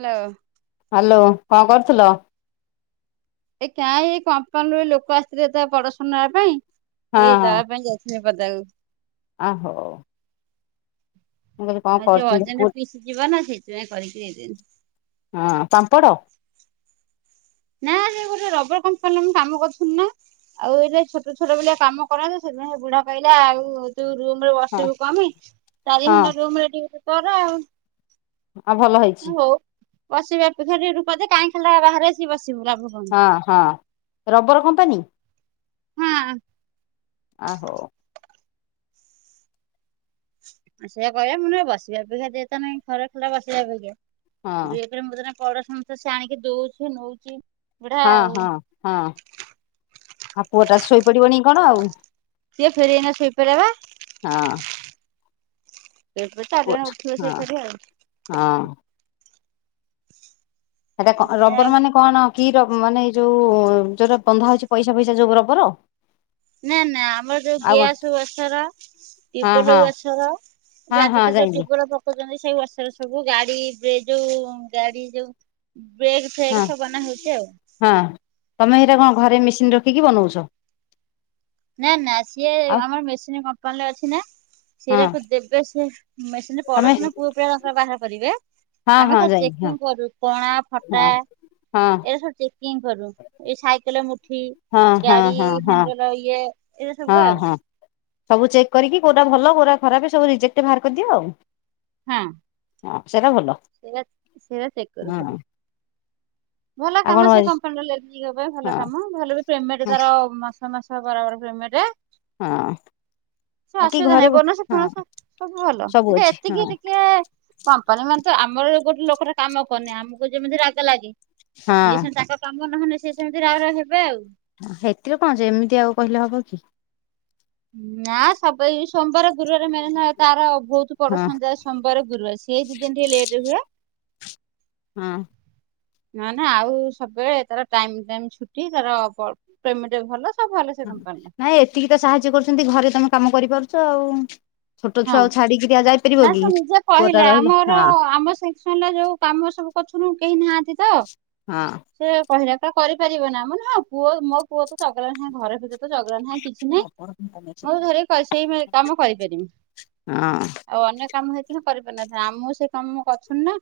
Hello hello କଣ କରୁଥିଲ? ଏ କାଁ ଏଇ କମ୍ପାନୀରୁ ଲୋକ ଆସିଥିଲେ ତ ପଡ଼କ୍ସନ୍ ନେବା ପାଇଁ ହଁ ଏଇ ହଁ ଦେବା ପାଇଁ ଯାଇଥିଲି। ପଦାକୁ। ଆ ହୋଉ। ମୁ କହିଲି କଣ ଆଉ ଯୋଉ କରୁଛନ୍ତି ଅର୍ଜେଣ୍ଟ ପୁ ପିସ୍ ଯିବ ନା ସେଇଥିପାଇଁ କରିକି ଦେଇଦେନି। ହଁ ପା ପଡ଼? ନା ସେ ଗୋଟେ ରବର କମ୍ପାନୀରେ ମୁଁ କାମ କରୁଥିନୀ ନା। ଆଉ ଏଇଟ ଛୋଟ ଛୋଟ ଭଳିଆ କାମ କରନ୍ତି ସେଇଥିପାଇଁ ସେ ବୁଢା କହିଲା ଆଉ ଯୋଉ ରୁମ ରେ ହଁ ବସିବୁ କଣ ପାଈଁ ଚାରି ହଁ ଘଣ୍ଟା ରୁମରେ ଡିଉଟି କର ଆଉ। ଆଉ ଭଲ ହେଇଛି। ହଉ ବସିବା ଅପେକ୍ଷା ଟିକେ ରୂପଦେ କାଇଁ ଖାଲିଟା ବାହାରେ ଆସିକି ବସିବୁ ଲାଭ କଣ। ହଁ ହଁ ରବର କମ୍ପାନୀ। ହଁ। ଆ ହୋଉ। ଆ ସେଇଆ କହିଲା ମୁଁ କନି ବସିବା ଅପେକ୍ଷା ଦେ ତାନେ ଘରେ ଖାଲିଟା ବସିବା ଅପେକ୍ଷା ହଁ [unintelligible] ପ୍ରଡକ୍ସନ ସେ ଆଣିକି ଦଉଛି ନଉଛି ବୁଢା ହଁ ଆଉ ହଁ ହଁ ଆଉ ପୁଅଟା ଶୋଇପଡିବନି କଣ ଆଉ? ସିଏ ଫେରେ ଏଇନା ଶୋଇପଡ଼ିଲା ବା। ହଁ [unintelligible] ଚାରି ପୁଅ ଜଣ ଉଠିବ ହଁ ସେଫରେ ଆଉ। ହଁ ସେଟା କ ସେୟା ରବର ମାନେ କଣ? କି ର ମାନେ ଏଇ ଯୋଉ ଯୋଉଟ ବନ୍ଧା ହଉଛି, ପଇସା ଫଇସା ଯୋଉ ରବର। ନା ନା ଆମର ଯଉ ଆଉ କଣ ଗେଆସ ୱାସର୍। ହଁ ଟ୍ୟୁବଲ ହଁ ୱାସର ହଁ ଯୋ ହଁ ଅଜିକାଲି ଯାଇଲି ଟ୍ୟୁବ୍ ଲ ପକଉଛନ୍ତି। ସେ ୱାଶର ସବୁ ଗାଡି ବ୍ରେ ଯୋଉ ଗାଡି ଯୋଉ ବ୍ରେକ୍ ହଁ ଫ୍ରେକ୍ ସବୁ ବନା ହଉଛି ଆଉ ହଁ ତମେ ଏଇଟା କଣ, ଘରେ ମେସିନ୍ ରଖିକି ବନଉଛ। ନା ନା ସିଏ ଆଉ ଆମର ମେସିନ କମ୍ପାନୀରେ ଅଛି ନା ହଁ ସେରାକୁ ଦେବେ ସେ ମେସିନ୍ ତମେ ପଡକ୍ସନ ପୁଅ ପିଲା ତାଙ୍କର ବାହାର କରିବେ। ହଁ ଆମେ ହଁ ଖାଲି ଯାଇଲି ହଁ ଚେକିଂ କରୁ କଣା ଫଟା। ହଁ ହଁ ଏରା ସବୁ ଚେକିଂ କରୁ ଏଇ ସାଇକେଲ ମୁଠି ହଁ ଗାଡି ହଁ ହଁ ହଁ ହେଣ୍ଡଲ ଏଇ ଏଇରା ସବୁ ହଁ ଆଉ। ହଁ ସବୁ ଚେକ୍ କରିକି କେଉଁଟା ଭଲ କେଉଁଟା ଖରାପ ସବୁ ରିଜେକ୍ଟ ବାହାର କରିଦିଅ ଆଉ। ହଁ। ହଁ ସେଇଟା ଭଲ ସେରା ସେରା ଚେକ୍ କରୁ ଖାଲି। ହଁ ଭଲ ଆଉ କଣ କାମ ସେ ହଁ କମ୍ପାନୀ ଲେଡିସ୍ ଙ୍କ ପାଇଁ ଭଲ ହଁ କାମ ଭଲ ବି ପେମେଣ୍ଟ ତାର ମାସ ମାସ ତ ବରାବର ପେମେଣ୍ଟ। ହଁ। ସେ କି ଅସୁବିଧା ଘରେ ନାହିଁ ବନସ ଫସ ସବୁ ଭଲ ସବୁ ଅଛି ହଁ ଏତିକି ଟିକେ ପାପା ନ ମ ଆମର ଗୋଟେ ଲୋକଟା କାମ କନେ ଆମକୁ ଯେମିତି ରାଗ ଲାଗେ ଆଉ ହଁ ସିଏ ସେ ତାଙ୍କ କାମ ନହଲେ ସେ ସେମିତି ଆର ହେବେ ଆଉ। ସେଥିରେ କହ ଏମିତି ଆଉ କହିଲେ ହବ କି? ନା ସବ ଏଇ ସୋମବାର ଗୁରୁବାର ମାନ ନ ତାର ବହୁତ ହଁ ପଡ଼ଶ ଯାଏ ସୋମବାର ଗୁରୁବାର ସେଇ ଦି ଦିନ ଟିକେ ଲେଟ ହୁଏ। ହଁ। ନ ନା ଆଉ ସବୁବେଳେ ତାର ଟାଇମ ଟାଇମ ଛୁଟି ତାର ପ୍ରେମଟ ଭଲ। ସବୁ ଭଲ ସେ ହ କମ୍ପାନୀର ନାଇଁ ଏତିକି ତ ସାହାଯ୍ୟ କରୁଛନ୍ତି ଘରେ ତମେ କାମ କରିପାରୁଛ ଆଉ। ଛୋଟ ଛୁଆ ହଁ ଆଉ ଛାଡିକିରି ଆଉ ଯାଇପାରିବ ନା କି ସେ ନିଜେ ପୁଅଟା କହିଲେ ରହିଲା ଆମର ହଁ ଆମ ସେକସନ ଯୋଉ କାମ ସବୁ ପଛୁନୁ କେହି ନାହାନ୍ତି ତ। ହଁ। କହିଲ ଟା କରିପାରିବ ନା ଆମର ହଁ ପୁଅ ମୋ ପୁଅ ତ ସ ଘର ଭିତରେ ଝଗଡ଼ା ନାଁ କିଛି ନାଇଁ ହଁ ମୁଁ ଥରେ ସେଇ କାମ କରିପାରମି। ଆଉ ଅନେକ କାମ ହେଇଥିଲା କରିପାରିନଥାନ୍ତି ଆମକୁ ସେ କାମ କରୁଥିନି ନା।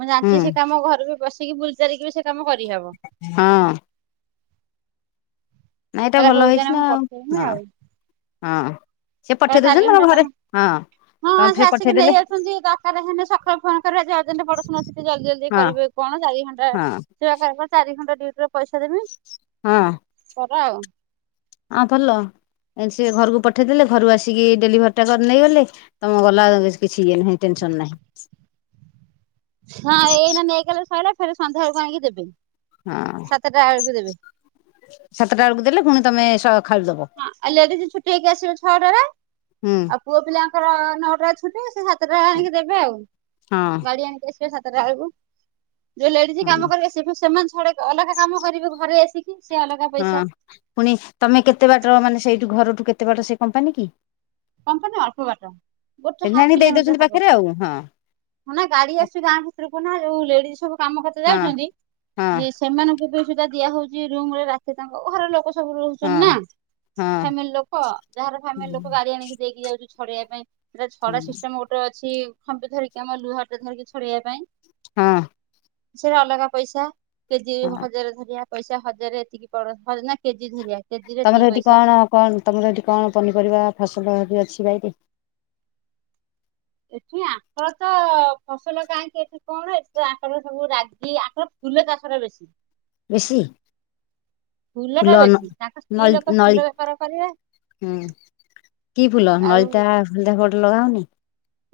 ମୁଁ ହୁଁ ଜାଣିଛି ସେ କାମ ଘର ବି ବସିକି ବୁଲିଚାରିକି ବି ସେ କାମ କରିହବ। ହଁ ନାଇଁ ଏଟା ହେଲେ ଭଲ ହଉ ହେଇଛି ତାହେଲେ ନା ମୁଁ ଆଉ ପଠେଇମି ହଁ ଆଉ ହଁ। ସେ ତାହେଲେ ପଠେଇ ଚାରି ଦଉଛନ୍ତି ତମ ଘଣ୍ଟା ଘରେ ତମେ ହଁ। ହଁ ତମେ ସେ ଆସିକି ନେଇ ପଠେଇଦେଲେ ଯାଉଛନ୍ତି ଦରକାର ହେଲେ ସକାଳୁ ଫୋନ କରିବା ଯାଉ ପଡଶୁଣା ଅଛି କି ଜଲଦି ଜଲଦି ହଁ କରିବେ କଣ ଚାରି ଘଣ୍ଟା ହଁ ସେ ଚି ଘଣ୍ଟା ଡ ପଇସା ଦେବି କର ଆଉ। ହ ଭଲ। ସେ ଘରକୁ ପଠେଇଦେଲେ ଘରୁ ଆସିକି ଡେଲିଭରି ଟା କରି ନେଇ ଗଲେ ତମ ଗଲାବେଳକୁ ସି ନଁ ଟେନସନ ନାହିଁ। ହଁ ଏଇନା ନେଇଗଲେ ସଇଲା ଫେରେ ସନ୍ଧ୍ୟା ବେଳକୁ ଆଣିକି ଦେବେ। ହଁ ସାତଟା ବେଳକୁ ଦେବେ ସାତଟା ବେଳକୁ ଦେଲେ ପୁଣି ତମେ ଖାଇକି ଦବ ହଁ ଆ ଲେଡି ଜିନିସ ନେଇକି ଆସିବ ଛଅଟାରେ ହୁଁ ଆଉ ପୁଅ ପିଲା ତାର ନଅଟା ଛୁଟ ସେ ସାତଟା ଆଣିକି ଦେବେ ଆଉ ହଁ ବାଡି ଆଣିକି ଆ ସାତଟା ବେଳକୁ ଯୋଉ ଲେଡିଜ ହଁ କାମ କରିବେ ସେମାନେ ଛଡ ଅଲଗା କାମ କରିବେ ଘରେ ଆସିକି। ସେ ଅଲଗା ହଁ ପଇସା ପୁଣି ତମେ କେତେ ବାଟ ମାନେ ସେଇଠୁ ଘରଠୁ କେତେ ବାଟ ସେ କମ୍ପାନୀ କି? କମ୍ପାନି ଅଳ୍ପ ବାଟ ଗୋଟ ସେଦିନ ହାପ୍ ଆଣି ଦେଇ କିଲୋମିଟର ଦଉଛନ୍ତି ହବ। ପାଖରେ ଆଉ ହଁ ହଁ ନା ଗାଡି ହଁ ଆସୁଛି ଗାଁ ଭିତରକୁ ନା ଯୋଉ ଲେଡି ସବୁ କାମ କରୁଛନ୍ତି ହଁ ଯାଉଛନ୍ତି। ହଁ ସେମାନଙ୍କୁ ବି ସୁଧା ଦିଆ ହଉଛି ରୁମରେ ରାତି ତାଙ୍କ ଘର ଲୋକ ସବୁ ରହୁଛନ୍ତି ନା ହଁ। ଫାମିଲି ଲୋକ ଯାହାର ଫାମିଲି ଲୋକ ଗାଡି ଆଣିକି ଯାଉ ଛଡେଇବା ପାଇଁ ଛଡା ସିଷ୍ଟମ ଗୋଟେ ଅ ଛି ଖମ୍ପି ଧରିକି ଆମ ଲୁହାଟେ ଧରିକି ଛଡେଇବା ପାଇଁ। ହଁ। ସେଟା ଅଲଗା ପଇସା କେ ଦି ହଁ ହଜାର ଧରିବା ପଇସା ହଜାରରେ ଏତିକି ପଡ଼ [unintelligible] ନା କେଜି ଧରିବା? କେଜିରେ ତମର ଏତିକି ସେଠି ପଇସା। କଣ କଣ ତମର ସେଠି କଣ ପନିପରିବା ଫସଲ ହେଠି ଅଛି? କିିବାଇ ଡେ କି ଆଙ୍କର ତ ଫସଲ କାହିଁକି ଏଠି କଣ ଏଠି ତ ଆଙ୍କର ସବୁ ରାଗି ଆଙ୍କର ଫୁଲ ଚାଷ ଘରେ ବେଶୀ। ବେଶୀ? ଫୁଲ ଟା ବେଶୀ ତାଙ୍କ ସ୍ତ୍ରୀ ନଳି ଲୋକ ନଳି ଫୁଲ ବେପାର କରିବେ। ହୁଁ କି ଫୁଲ ଆଉ ନଳିତା ଫୁଲଟା କୋଉଠି ଲଗା ହୋଉନି?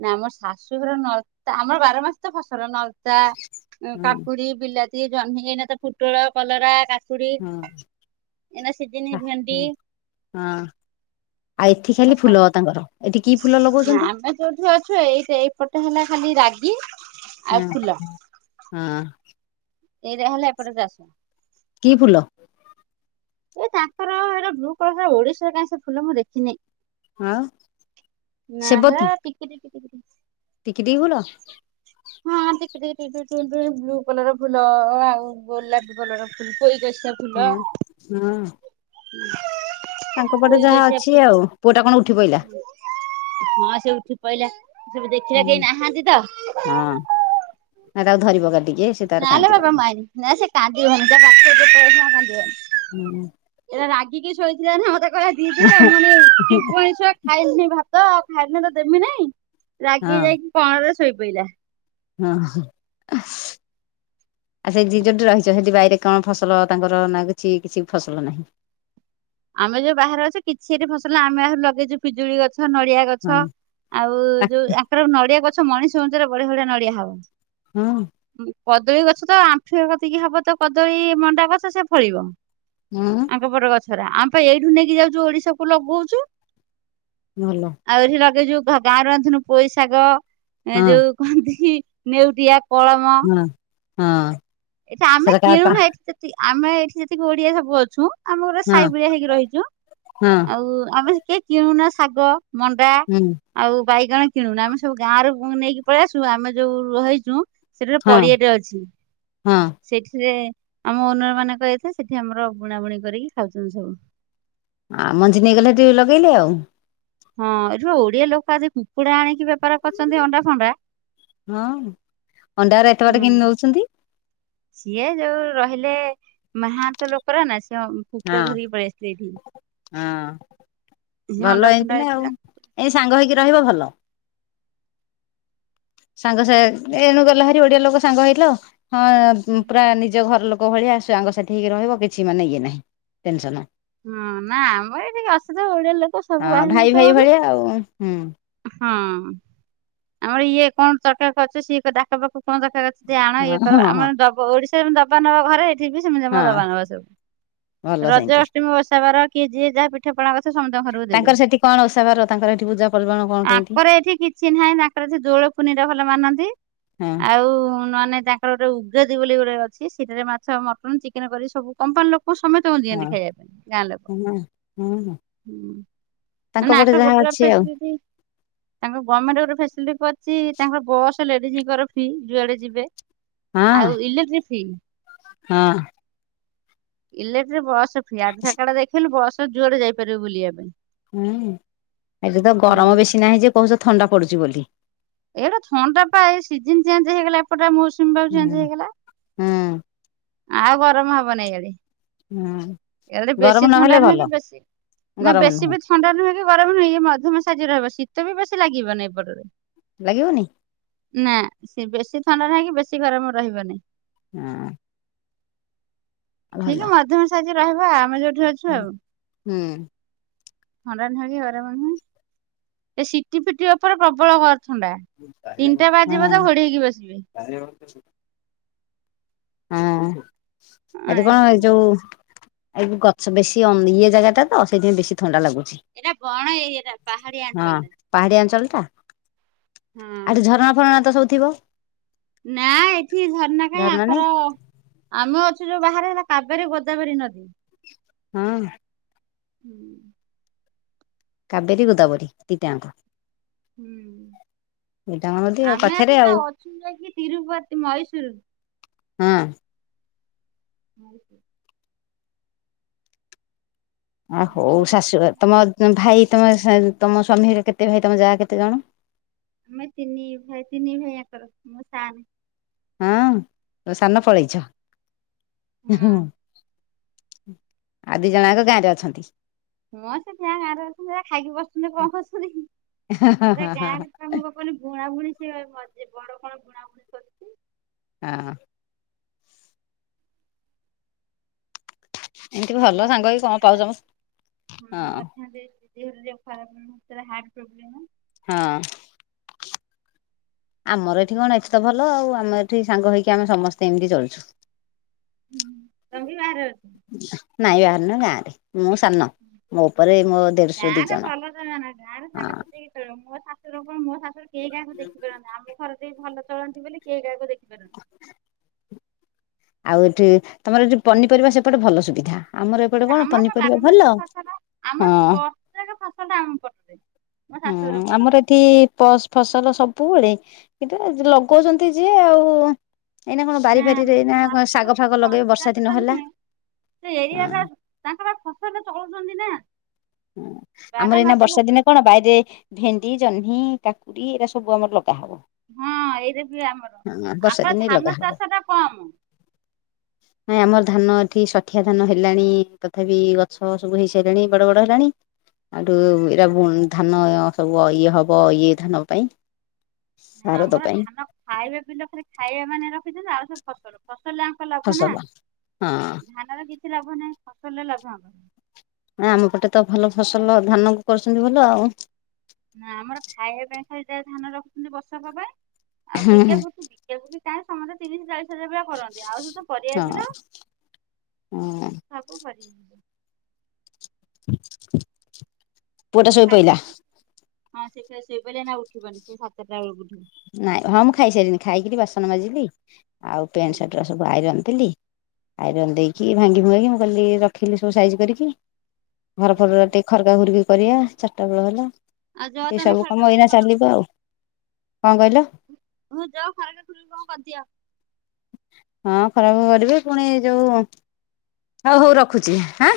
ନା ଆମର ଶାଶୁଘର ନଳିତା ଆମର ବାର ମାସ ତ ଫସଲ ନଳ ତା ହଁ କାପୁଡି ବିଲାତି ଜହ୍ନି ଏଇନା ତ ପୁଟଳ କଲରା କା- କୁଡି ହଁ ଏନା ସଜିନୀ ହଁ ଭେଣ୍ଡି। ହଁ ଆଉ ଏଠି ଖାଲି ମସ ଫୁଲ ତାଙ୍କର ଏଠି କି ଫୁଲ ନାଁ ଲଗଉଛନ୍ତି ଆମେ ଯୋଉଠି ଅ ଛୁ ଏଇ ସେଇପଟେ ହେଲା ଖାଲି ରାଗି ଆଉ ହଁ ହଁ। ଏଇରା ହେଲା ଏପଟେ ଚାଷ। କି ଫୁଲ? ଏ ତାଙ୍କର ହେରା ବ୍ଲୁ କଲର ଓଡିଶାରେ କାଇଁ ସେ ଫୁଲ ମୁଁ ଦେଖିନି। ଆଉ? ନା ସେବତୀ ହେଲା ଟିକି ଟିକି ଟିକି ଟିକି ଟିକି ଫୁଲ? ହଁ ଟିକି ଟିକି ଟି ଟୁଁ ଟୁଁ ବ୍ଲୁ କଲର ଫୁଲ ଆଉ ଗୋଲାପି କଲର ଫୁ ପୋଇ କସି ହଁ ହଁ। ହୁଁ ତାଙ୍କ ପଟେ ଯାହା ଅଛି ଆଉ। ପୁଅ ଟା କଣ ଉଠି ପଇିଲା? ହଁ ସେ ଉଠି ପଇଲା ସବୁ ଦେଖିଲା କେହି ନାହାନ୍ତି ତ। ନାଁ ତାକୁ ଧରିବ ଗାଲି। ନଲେ ବାବା ମାାଇ ନା ସେ କାନ୍ଦିବନି ପା ପାଖରେ [inaudible] କାନ୍ଦିବନି। ହୁଁ। କି ଶୋଇଥିଲା ନା ମତେ କହିଲା ଦିଦି ତମର [inaudible] ଖାଇ ପିଇ ଭା ତ ଖାଇଥିଲେ ତତେ ଦେମି ନାଇଁ ରାଗି ଯାଇକି କଣରେ ଶୋଇପଇଲା। ହଁ। ଆଚ୍ଛା ସେ ଜି ଯୋଉଠି ରହିଛ ସେଠି ବାଇରେ କଣ ଫସଲ ତାଙ୍କର ନାଗୁଛି କିଛି ଫସଲ ନାହିଁ। ଆମେ ଯୋଉ ବାହାରେ ଅଛ କିଛି ଏଠି ଫସଲ ଆମେ ଆହୁରି ଲଗେଇଛୁ ପିଜୁଳି ଗଛ ନଡିଆ ହଁ ଗଛ ଆଉ ଯୋଉ ଆଙ୍କର ନଡିଆ ଗଛ ମଣିଷ ଉଞ୍ଚାରେ ବଢିଆ ବଢିଆ ନଡିଆ ହବ। ହଁ। କଦଳୀ ଗଛ ତ ଆଣ୍ଠୁଆ କତିକି ହବ ତ କଦଳୀ ମଣ୍ଡା ଗଛ ସେ ଫଳିବ। ହଁ ଆଙ୍କ ପଟ ଗଛରେ ଆମେ ପା ଏଇଠୁ ନେଇକି ଯାଉଛୁ ଓଡିଶାକୁ ଲଗଉଛୁ। ଭଲ ଆଉ ଏଠି ଲଗେଇଚୁ ଗାଁରୁ ଆଣିଥିଲୁ ପୋଇଶାଗ ହଁ ଏ ଯୋଉ କୁହନ୍ତି କି ନେଉଟିଆ ପଳମ। ହଁ ହଁ। ଏଠି ଆମେ ସେଟା କା ପା କିଣୁନା ଏଠି ଯେତିକି ଆମେ ଏଠି ଯେତିକି ଓଡିଆ ସବୁ ଅଛୁ। ଆମ ଗୋଟେ ହଁ ସାଇ ଭଳିଆ ହେଇକି ରହିଛୁ ହଁ ଆଉ ଆମେ କିଏ କିଣୁନା ଶାଗ ମଣ୍ଡା ହୁଁ ଆଉ ବାଇଗଣ କିଣୁନ ଆମେ ସବୁ ଗାଁରୁ ନେଇକି ପଳେଇ ଆସୁ ଆମେ ଯୋଉ ରହିଛୁ। ସେଠାରେ ହଁ ପଡିଆଟେ ଅଛି। ହଁ। ଯେ ଆମ ଓନର ମାନେ କହିଥେ ସେଠି ଆମର ବୁଣାବୁଣି କରିକି ଖାଉଛନ୍ତି ସବୁ। ଆଁ ମଞ୍ଜି ନେଇଗଲେ ଟିକେ ଲଗେଇଲେ ଆଉ। ହଁ ଏଠି ଓଡିଆ ଲୋକ ଆଜି କୁକୁଡ଼ା ଆଣିକି ବେପାର କରୁଛନ୍ତି ଅଣ୍ଡା ଫଣ୍ଡା ହଁ ଅଣ୍ଡାଉରା ଏତେ ବାଟ ହୁଁ। କେମତି ନଉଛନ୍ତି? ସିଏ ଯୋଉ ରହିଲେ ମାହାନ୍ତ ଲୋକର ନା ସେ କୁକଡ଼ା ହଁ ଧରି ପଳେଆସିଲେ ଏଠିକି। ହଁ ସେ ଅଣ୍ଡା ଭଲ ଫଣ୍ଡା ହେଇତି ନା ଆଉ ହେଇଥିଲା। ଏଇ ସାଙ୍ଗ ହେଇକି ରହିବ ଭଲ। ସାଙ୍ଗ ସା ଏଣୁ ଗଲେ ଭାର ଓଡିଆ ଲୋକ ସାଙ୍ଗ ହେଇଲ ହଁ ପୁରା ନିଜ ଘର ଲୋକ ଙ୍କ ଭଳିଆ ସାଙ୍ଗସାଥି ହେଇକି ରହିବ କିଛି ମାନେ ଇଏ ନାହିଁ ଟେନସନ୍ ହୁଁ ନା ଆମେ ଏଠି କାହା ସହିତ ଓଡିଆ ଲୋକ ସବୁ ହଁ ବାହାରିବୁ ଭାଇ ତ ଭାଇ ଘରୁ। ଭଳିଆ ଆଉ ହୁଁ। ହଁ ଆମର ଇଏ କଣ [inaudible] ସିଏ ଡାକ ପାଖକୁ କଣ କଖା କଛି ଯେ ଆଣ ଇଏ ହଁ କର ହଁ ଆମର ହଁ ଦବା ଓଡିଶାରେ ଦବା ନବା ଘରେ ଥି ସେମିତି ମୋ ଦବ ହଁ ନବା ସବୁ ଭଲ ରଜ ସେମିତି ଅଷ୍ଟମୀ ଓସାବାର କିଏ ଯିଏ ଯାହା ପିଠ ପଣା କରିଥିବ ତାଙ୍କର ସେଠି କଣ ଓସାବାର ତାଙ୍କର ସେଠି ପୂଜା ପର୍ବାଣ କଣ କେମିତି ତାଙ୍କର ଏଠି କିଛି ନାହିଁ ତାଙ୍କର ଏଠି ଦୋଳ ପୁନେଇଁରେ ଭଲ ମାନନ୍ତି। ହଁ ଆଉ ନୂଆ ନାହିଁ ତାଙ୍କର ଯୋଉ ଦୀ ବୋଲି ଗୁଟେ ଅଛି ସେଠାରେ ମାଛ ମଟନ୍ ଚିକେନ କରି ସବୁ କମ୍ପାନୀ ଲୋକଙ୍କୁ ସମେତଙ୍କୁ ଦିଅନ୍ତି ଖାଇବା ପାଇଁ। [unintelligible] ହୁ। [unintelligible] ତାଙ୍କର ଯାହା ଅଛି ଗଭର୍ଣ୍ଣମେଣ୍ଟ ଆଉ ଗୋଟେ ଫସିଲିଟି ଅଛି ତାଙ୍କର [unintelligible] ଯୁଆଡେ ଯିବେ ଆଉ ଇଲେକ୍ଟ୍ରିକ ଫି ହଁ। Electric bus fee Aadhaar card ଦେଖିଲୁ ବସ ଜୁଆଡ଼େ ଯାଇପାରିବୁ ବୁଲିବା ପାଇଁ। ହୁଁ ଏଠି ତ ଗରମ ହୁଁ ବେଶୀ ନାହିଁ ଯେ କହୁଛ ଥଣ୍ଡା ପଡୁଛି ବୋଲି। ଏଇଟା ଥଣ୍ଡ ଟା ପା ସିଜନ ଚେଞ୍ଜ ହେଇଗଲା ଏପଟା ମୁଁ ହୁଁ ହୁଁ। ଆଉ ଗରମ ହବନି ଏଇ ଆଡ଼େ। ହୁଁ। ଏ ଗରମ ବେଶୀ ଥଣ୍ଡା ନହେଲେ ନୁହେଁ ଭଲ କି ବେଶୀ ନା ଗରମ ବେଶୀ ନୁହଁ ବି ଥଣ୍ଡା ନୁହେଁ କି ଗରମ ନୁହଁ ମଧ୍ୟମ ସାଇଜ୍ ର ହବ ଶୀତ ବି ବେଶୀ ଲାଗିବନି ଏପଟରେ। ଲାଗିବନି? ନା ସେ ବେଶୀ ଥଣ୍ଡା ନାହିଁ କି ବେଶୀ ଗରମ ରହିବନି। ହଁ। ଠିକ ମଧ୍ୟମ ସାହାଯ୍ୟ ରହିବା ଆମେ ଯୋଉ ହ ହୁଁ। ଥଣ୍ଡା ନୁହେଁକି ଗରମ ନୁହେଁ ଏ ସିଟି ପିଟି ଉପରେ ପ୍ରବଳ ଘର ଥଣ୍ଡା ତିନିଟା ବାଜିବ ହଁ ତ ଘୋଡେଇ ହେଇକି ବସିବେ। ହଁ ଏଠି କଣ ଆଜ୍ଞା ଯୋଉ ଏ ଗଛ ବେଶୀ ଏ ଜାଗାଟା ତ ସେଥିପାଇଁ ବେଶୀ ଥଣ୍ଡା ଲାଗୁ ଏଇଟା ବଣ ଏରିଆଟା ପାହାଡିଆ ଅଞ୍ଚଳଟା। ଆଠ ଝରଣା ଫରଣା ତ ସବୁ ଥିବ? ନା ଏଠି ଝରନା କାହିଁ ଝରଣା ନାଇଁ [unintelligible] ଆମେ ଅଛୁ ଯୋଉ ବାହାରେ ହେଲା କାବେରୀ ଗୋଦାବରୀ ନଦୀ। ହଁ। ହୁଁ। କାବେରୀ ଗୋଦାବରୀ ଦିଟା ଆଙ୍କ ହୁଁ। ନଦୀ ଆଉ ଆମେ ପାଖରେ ଆସିକି ପା ଆଉ ଅଛୁ ଯାଇକି ତିରୁପତି ମହୀଶୂର ହୁଁ। [inaudible] ଆ ହଉ ମହେଶରୁ ଶାଶୁ କଥା ଘର ତମ ଭାଇ ତମେ ତମ ସ୍ୱାମୀ ହେରିକା କେତେ ଭାଇ ତମ ଯା କେତେ ଜଣ? ଆମେ ତିନି ଭାଇ ତିନି ଭାଇ ୟାଙ୍କର ମୁ ସାନ୍। ହଁ ସାନ ପଳେଇଛ ହଁ ଆର ଦି ଜଣ ଜାଙ୍କ ଗାଁ ରେ ଅଛନ୍ତି। ହଁ [unintelligible] ଗାଁ ରେ ଅଛନ୍ତି ହେରା ଖାଇକି ବସିଛନ୍ତି କଣ କରୁଛନ୍ତି [unintelligible] ବୁଣା ବୁଣି ସେ ମେ ବଡ କଣ ବୁଣାବୁଣି କରୁଛି। ହଁ। ଏମିତି ଭଲ ସାଙ୍ଗ ମଧ୍ୟରେ ହେଇକି କଣ [unintelligible] ପାଉଛ ମ ହଁ ମଧ୍ୟରେ [unintelligible] ଖରାପ ତାର ହାର୍ଟ ପ୍ରୋବ୍ଲେମ୍ ହଁ। ଆମର ଏଠି କଣ ଏତେ ତ ଭଲ ଆଉ ଆମ ଏଠି ସାଙ୍ଗ ହେଇକି ଆମେ ସମସ୍ତେ ଏମିତି ଚଳୁଛୁ। ତମେ ବି ବାହାରେ ଅଛ ନାଇଁ ବାହାରେ ନୁହ ଗାଁରେ। ମୁଁ ସାନ ମୋ ଉପରେ ମୋ ଦେଢଶୁ ଦି ଗାଁରେ ଜଣ ଭଲ ଚଳନା ଗାଁରେ ହଁ। ସାଙ୍ଗସାଥି ହେଇକି ଚଳିବ [unintelligible] ମୋ ଶାଶୁଘର କେହି କାହାକୁ ଦେଖି ପାରନ୍ତିନି ଆମ ଘରେ ଟିକେ ଭଲ ଚଳନ୍ତି ବୋଲି କେହି କାହାକୁ ଦେଖି [unintelligible] ଆଉ ଏଠି ତମର ସେଠି ପନିପରିବା ସେପଟେ ଭଲ ସୁବିଧା ଆମର ଏପଟେ କଣ ଆମର ପା ପନିପରିବା ବାର ଭଲ ମାସି ଫସଲ ଆମର ହଁ ପ୍ରତ୍ୟେକ ଫସଲଟା ଆମ ପଟରେ। ମୋ ହୁଁ ଶାଶୁଘର ଆମର କରନ୍ତି ଏଠି ପ ଫସଲ ସବୁବେଳେ କିନ୍ତୁ ଲଗଉଛନ୍ତି ଯିଏ ଆଉ ଏଇନା କଣ ନା ବାରି ମୋ ଫାରିରେ ଏଇନା ଶାଶୁଘର ଶାଗ ସେ ଫାଗ ଲଗେଇବେ ବର୍ଷା ଦିନ ପଞ୍ଚାୟତଟା ହେଲା ନୁହେଁ ସେ ହ ଏରିଆଟା ତାଙ୍କର ଫସଲ ଚଳୁଛନ୍ତି ନା ହଁ ଆମର ବାର ଏଇନା ମାସି ବର୍ଷା ଫସଲ ଦିନେ କଣ ବାଇରେ ଭେଣ୍ଡି ଜହ୍ନି କାକୁଡି ଏଇରା ସବୁ ଆମର ଲ ହଁ ଏଇରା ବି ଆମର ହଁ ବର୍ଷା ଆମର ଦିନେ ଲଗା ଧାନ ହବ ଚାଷ ଟା କମ [inaudible] ନାଇଁ ଆମର ଧାନ ଏଠି ଶଠିଆ ଧାନ ହେଲାଣି ତଥାପି ଗଛ ସବୁ ହେଇ ସାରିଲାଣି ବଡ ବଡ [unintelligible] ଏଇରା ଧାନ ସବୁ ଇଏ ହବ ଇଏ ଧାନ ପାଇଁ ଶାରଦ ଆମର ପାଇଁ ଧାନ ଖାଇବା [unintelligible] ଖାଇବା ମାନେ ରଖିଛନ୍ତି ଆଉ ସବୁ ଫସଲ ଫ ଫସଲ ୟାଙ୍କ ଲାଭ ନା ଫସଲ ହଁ ଧାନର କିଛି ଲାଭ ନାହିଁ ଫସଲରେ ଲାଭ ୟାଙ୍କର। ଆମ ପଟେ ତ ଭଲ ଫସଲ ଧାନ କରୁଛନ୍ତି ଭଲ ଆଉ। ନା ଆମର ଖାଇବା ପାଇଁ ଖାଲି ଯାହା ଧାନ ରଖୁଛନ୍ତି ବସା ହବା ପାଇଁ ଆଉ ହୁଁ ବିକା ବୁକି ବିକା ବୁକି [unintelligible] ସମସ୍ତେ ତିରିସ୍ ଚାଳିଶ [unintelligible] କରନ୍ତି ଆଉ ସବୁ ତ ହଁ ପରିବା ବିଲ ହଁ [unintelligible] [inaudible] ପୁଅଟା ଶୋଇ ପଇଲା ଖାଇସାରିକି ହଁ ସେତ ଶୋଇ ପଇଲା ନା ଏଇନା ଆଉ ଉଠିବନି ସେ ସାତଟା ବେଳକୁ ଉଠିବ। ନାଇଁ ହଁ ମୁଁ ଖାଇସାରିଲିଣି ଖାଇକିରି ବାସନ ମାଜିଲି ଆଉ ହୁଁ। ପ୍ୟାଣ୍ଟ ସାର୍ଟ ରା ସବୁ ଆଇରନ ଦେଲି ଆଇରନ୍ ଦେଇକି ଭାଙ୍ଗି ଭୁଙ୍ଗାକି ମୁଁ ଗଲି ରଖିଲି ସବୁ ସାଇଜ୍ କରିକି ଘର ଫର ଟିକେ ଖରକା ଖରକି କରିବା ଚାରିଟା ବେଳ ହେଲା। ଆଉ ଜଅ ଏ ତାନେ ସବୁ ଖରକା କାମ ଖୁରୁକି ଏଇନା ଚାଲିବ ଆଉ କଣ କହିଲ ହ ଯାଅ ଖରାକ ଖରିକି କଣ କରିଦିଅ ହଁ ଖରାକ କରିବେ ପୁଣି ଯୋଉ ହଉ ହଉ ରଖୁଛି ହାଁ।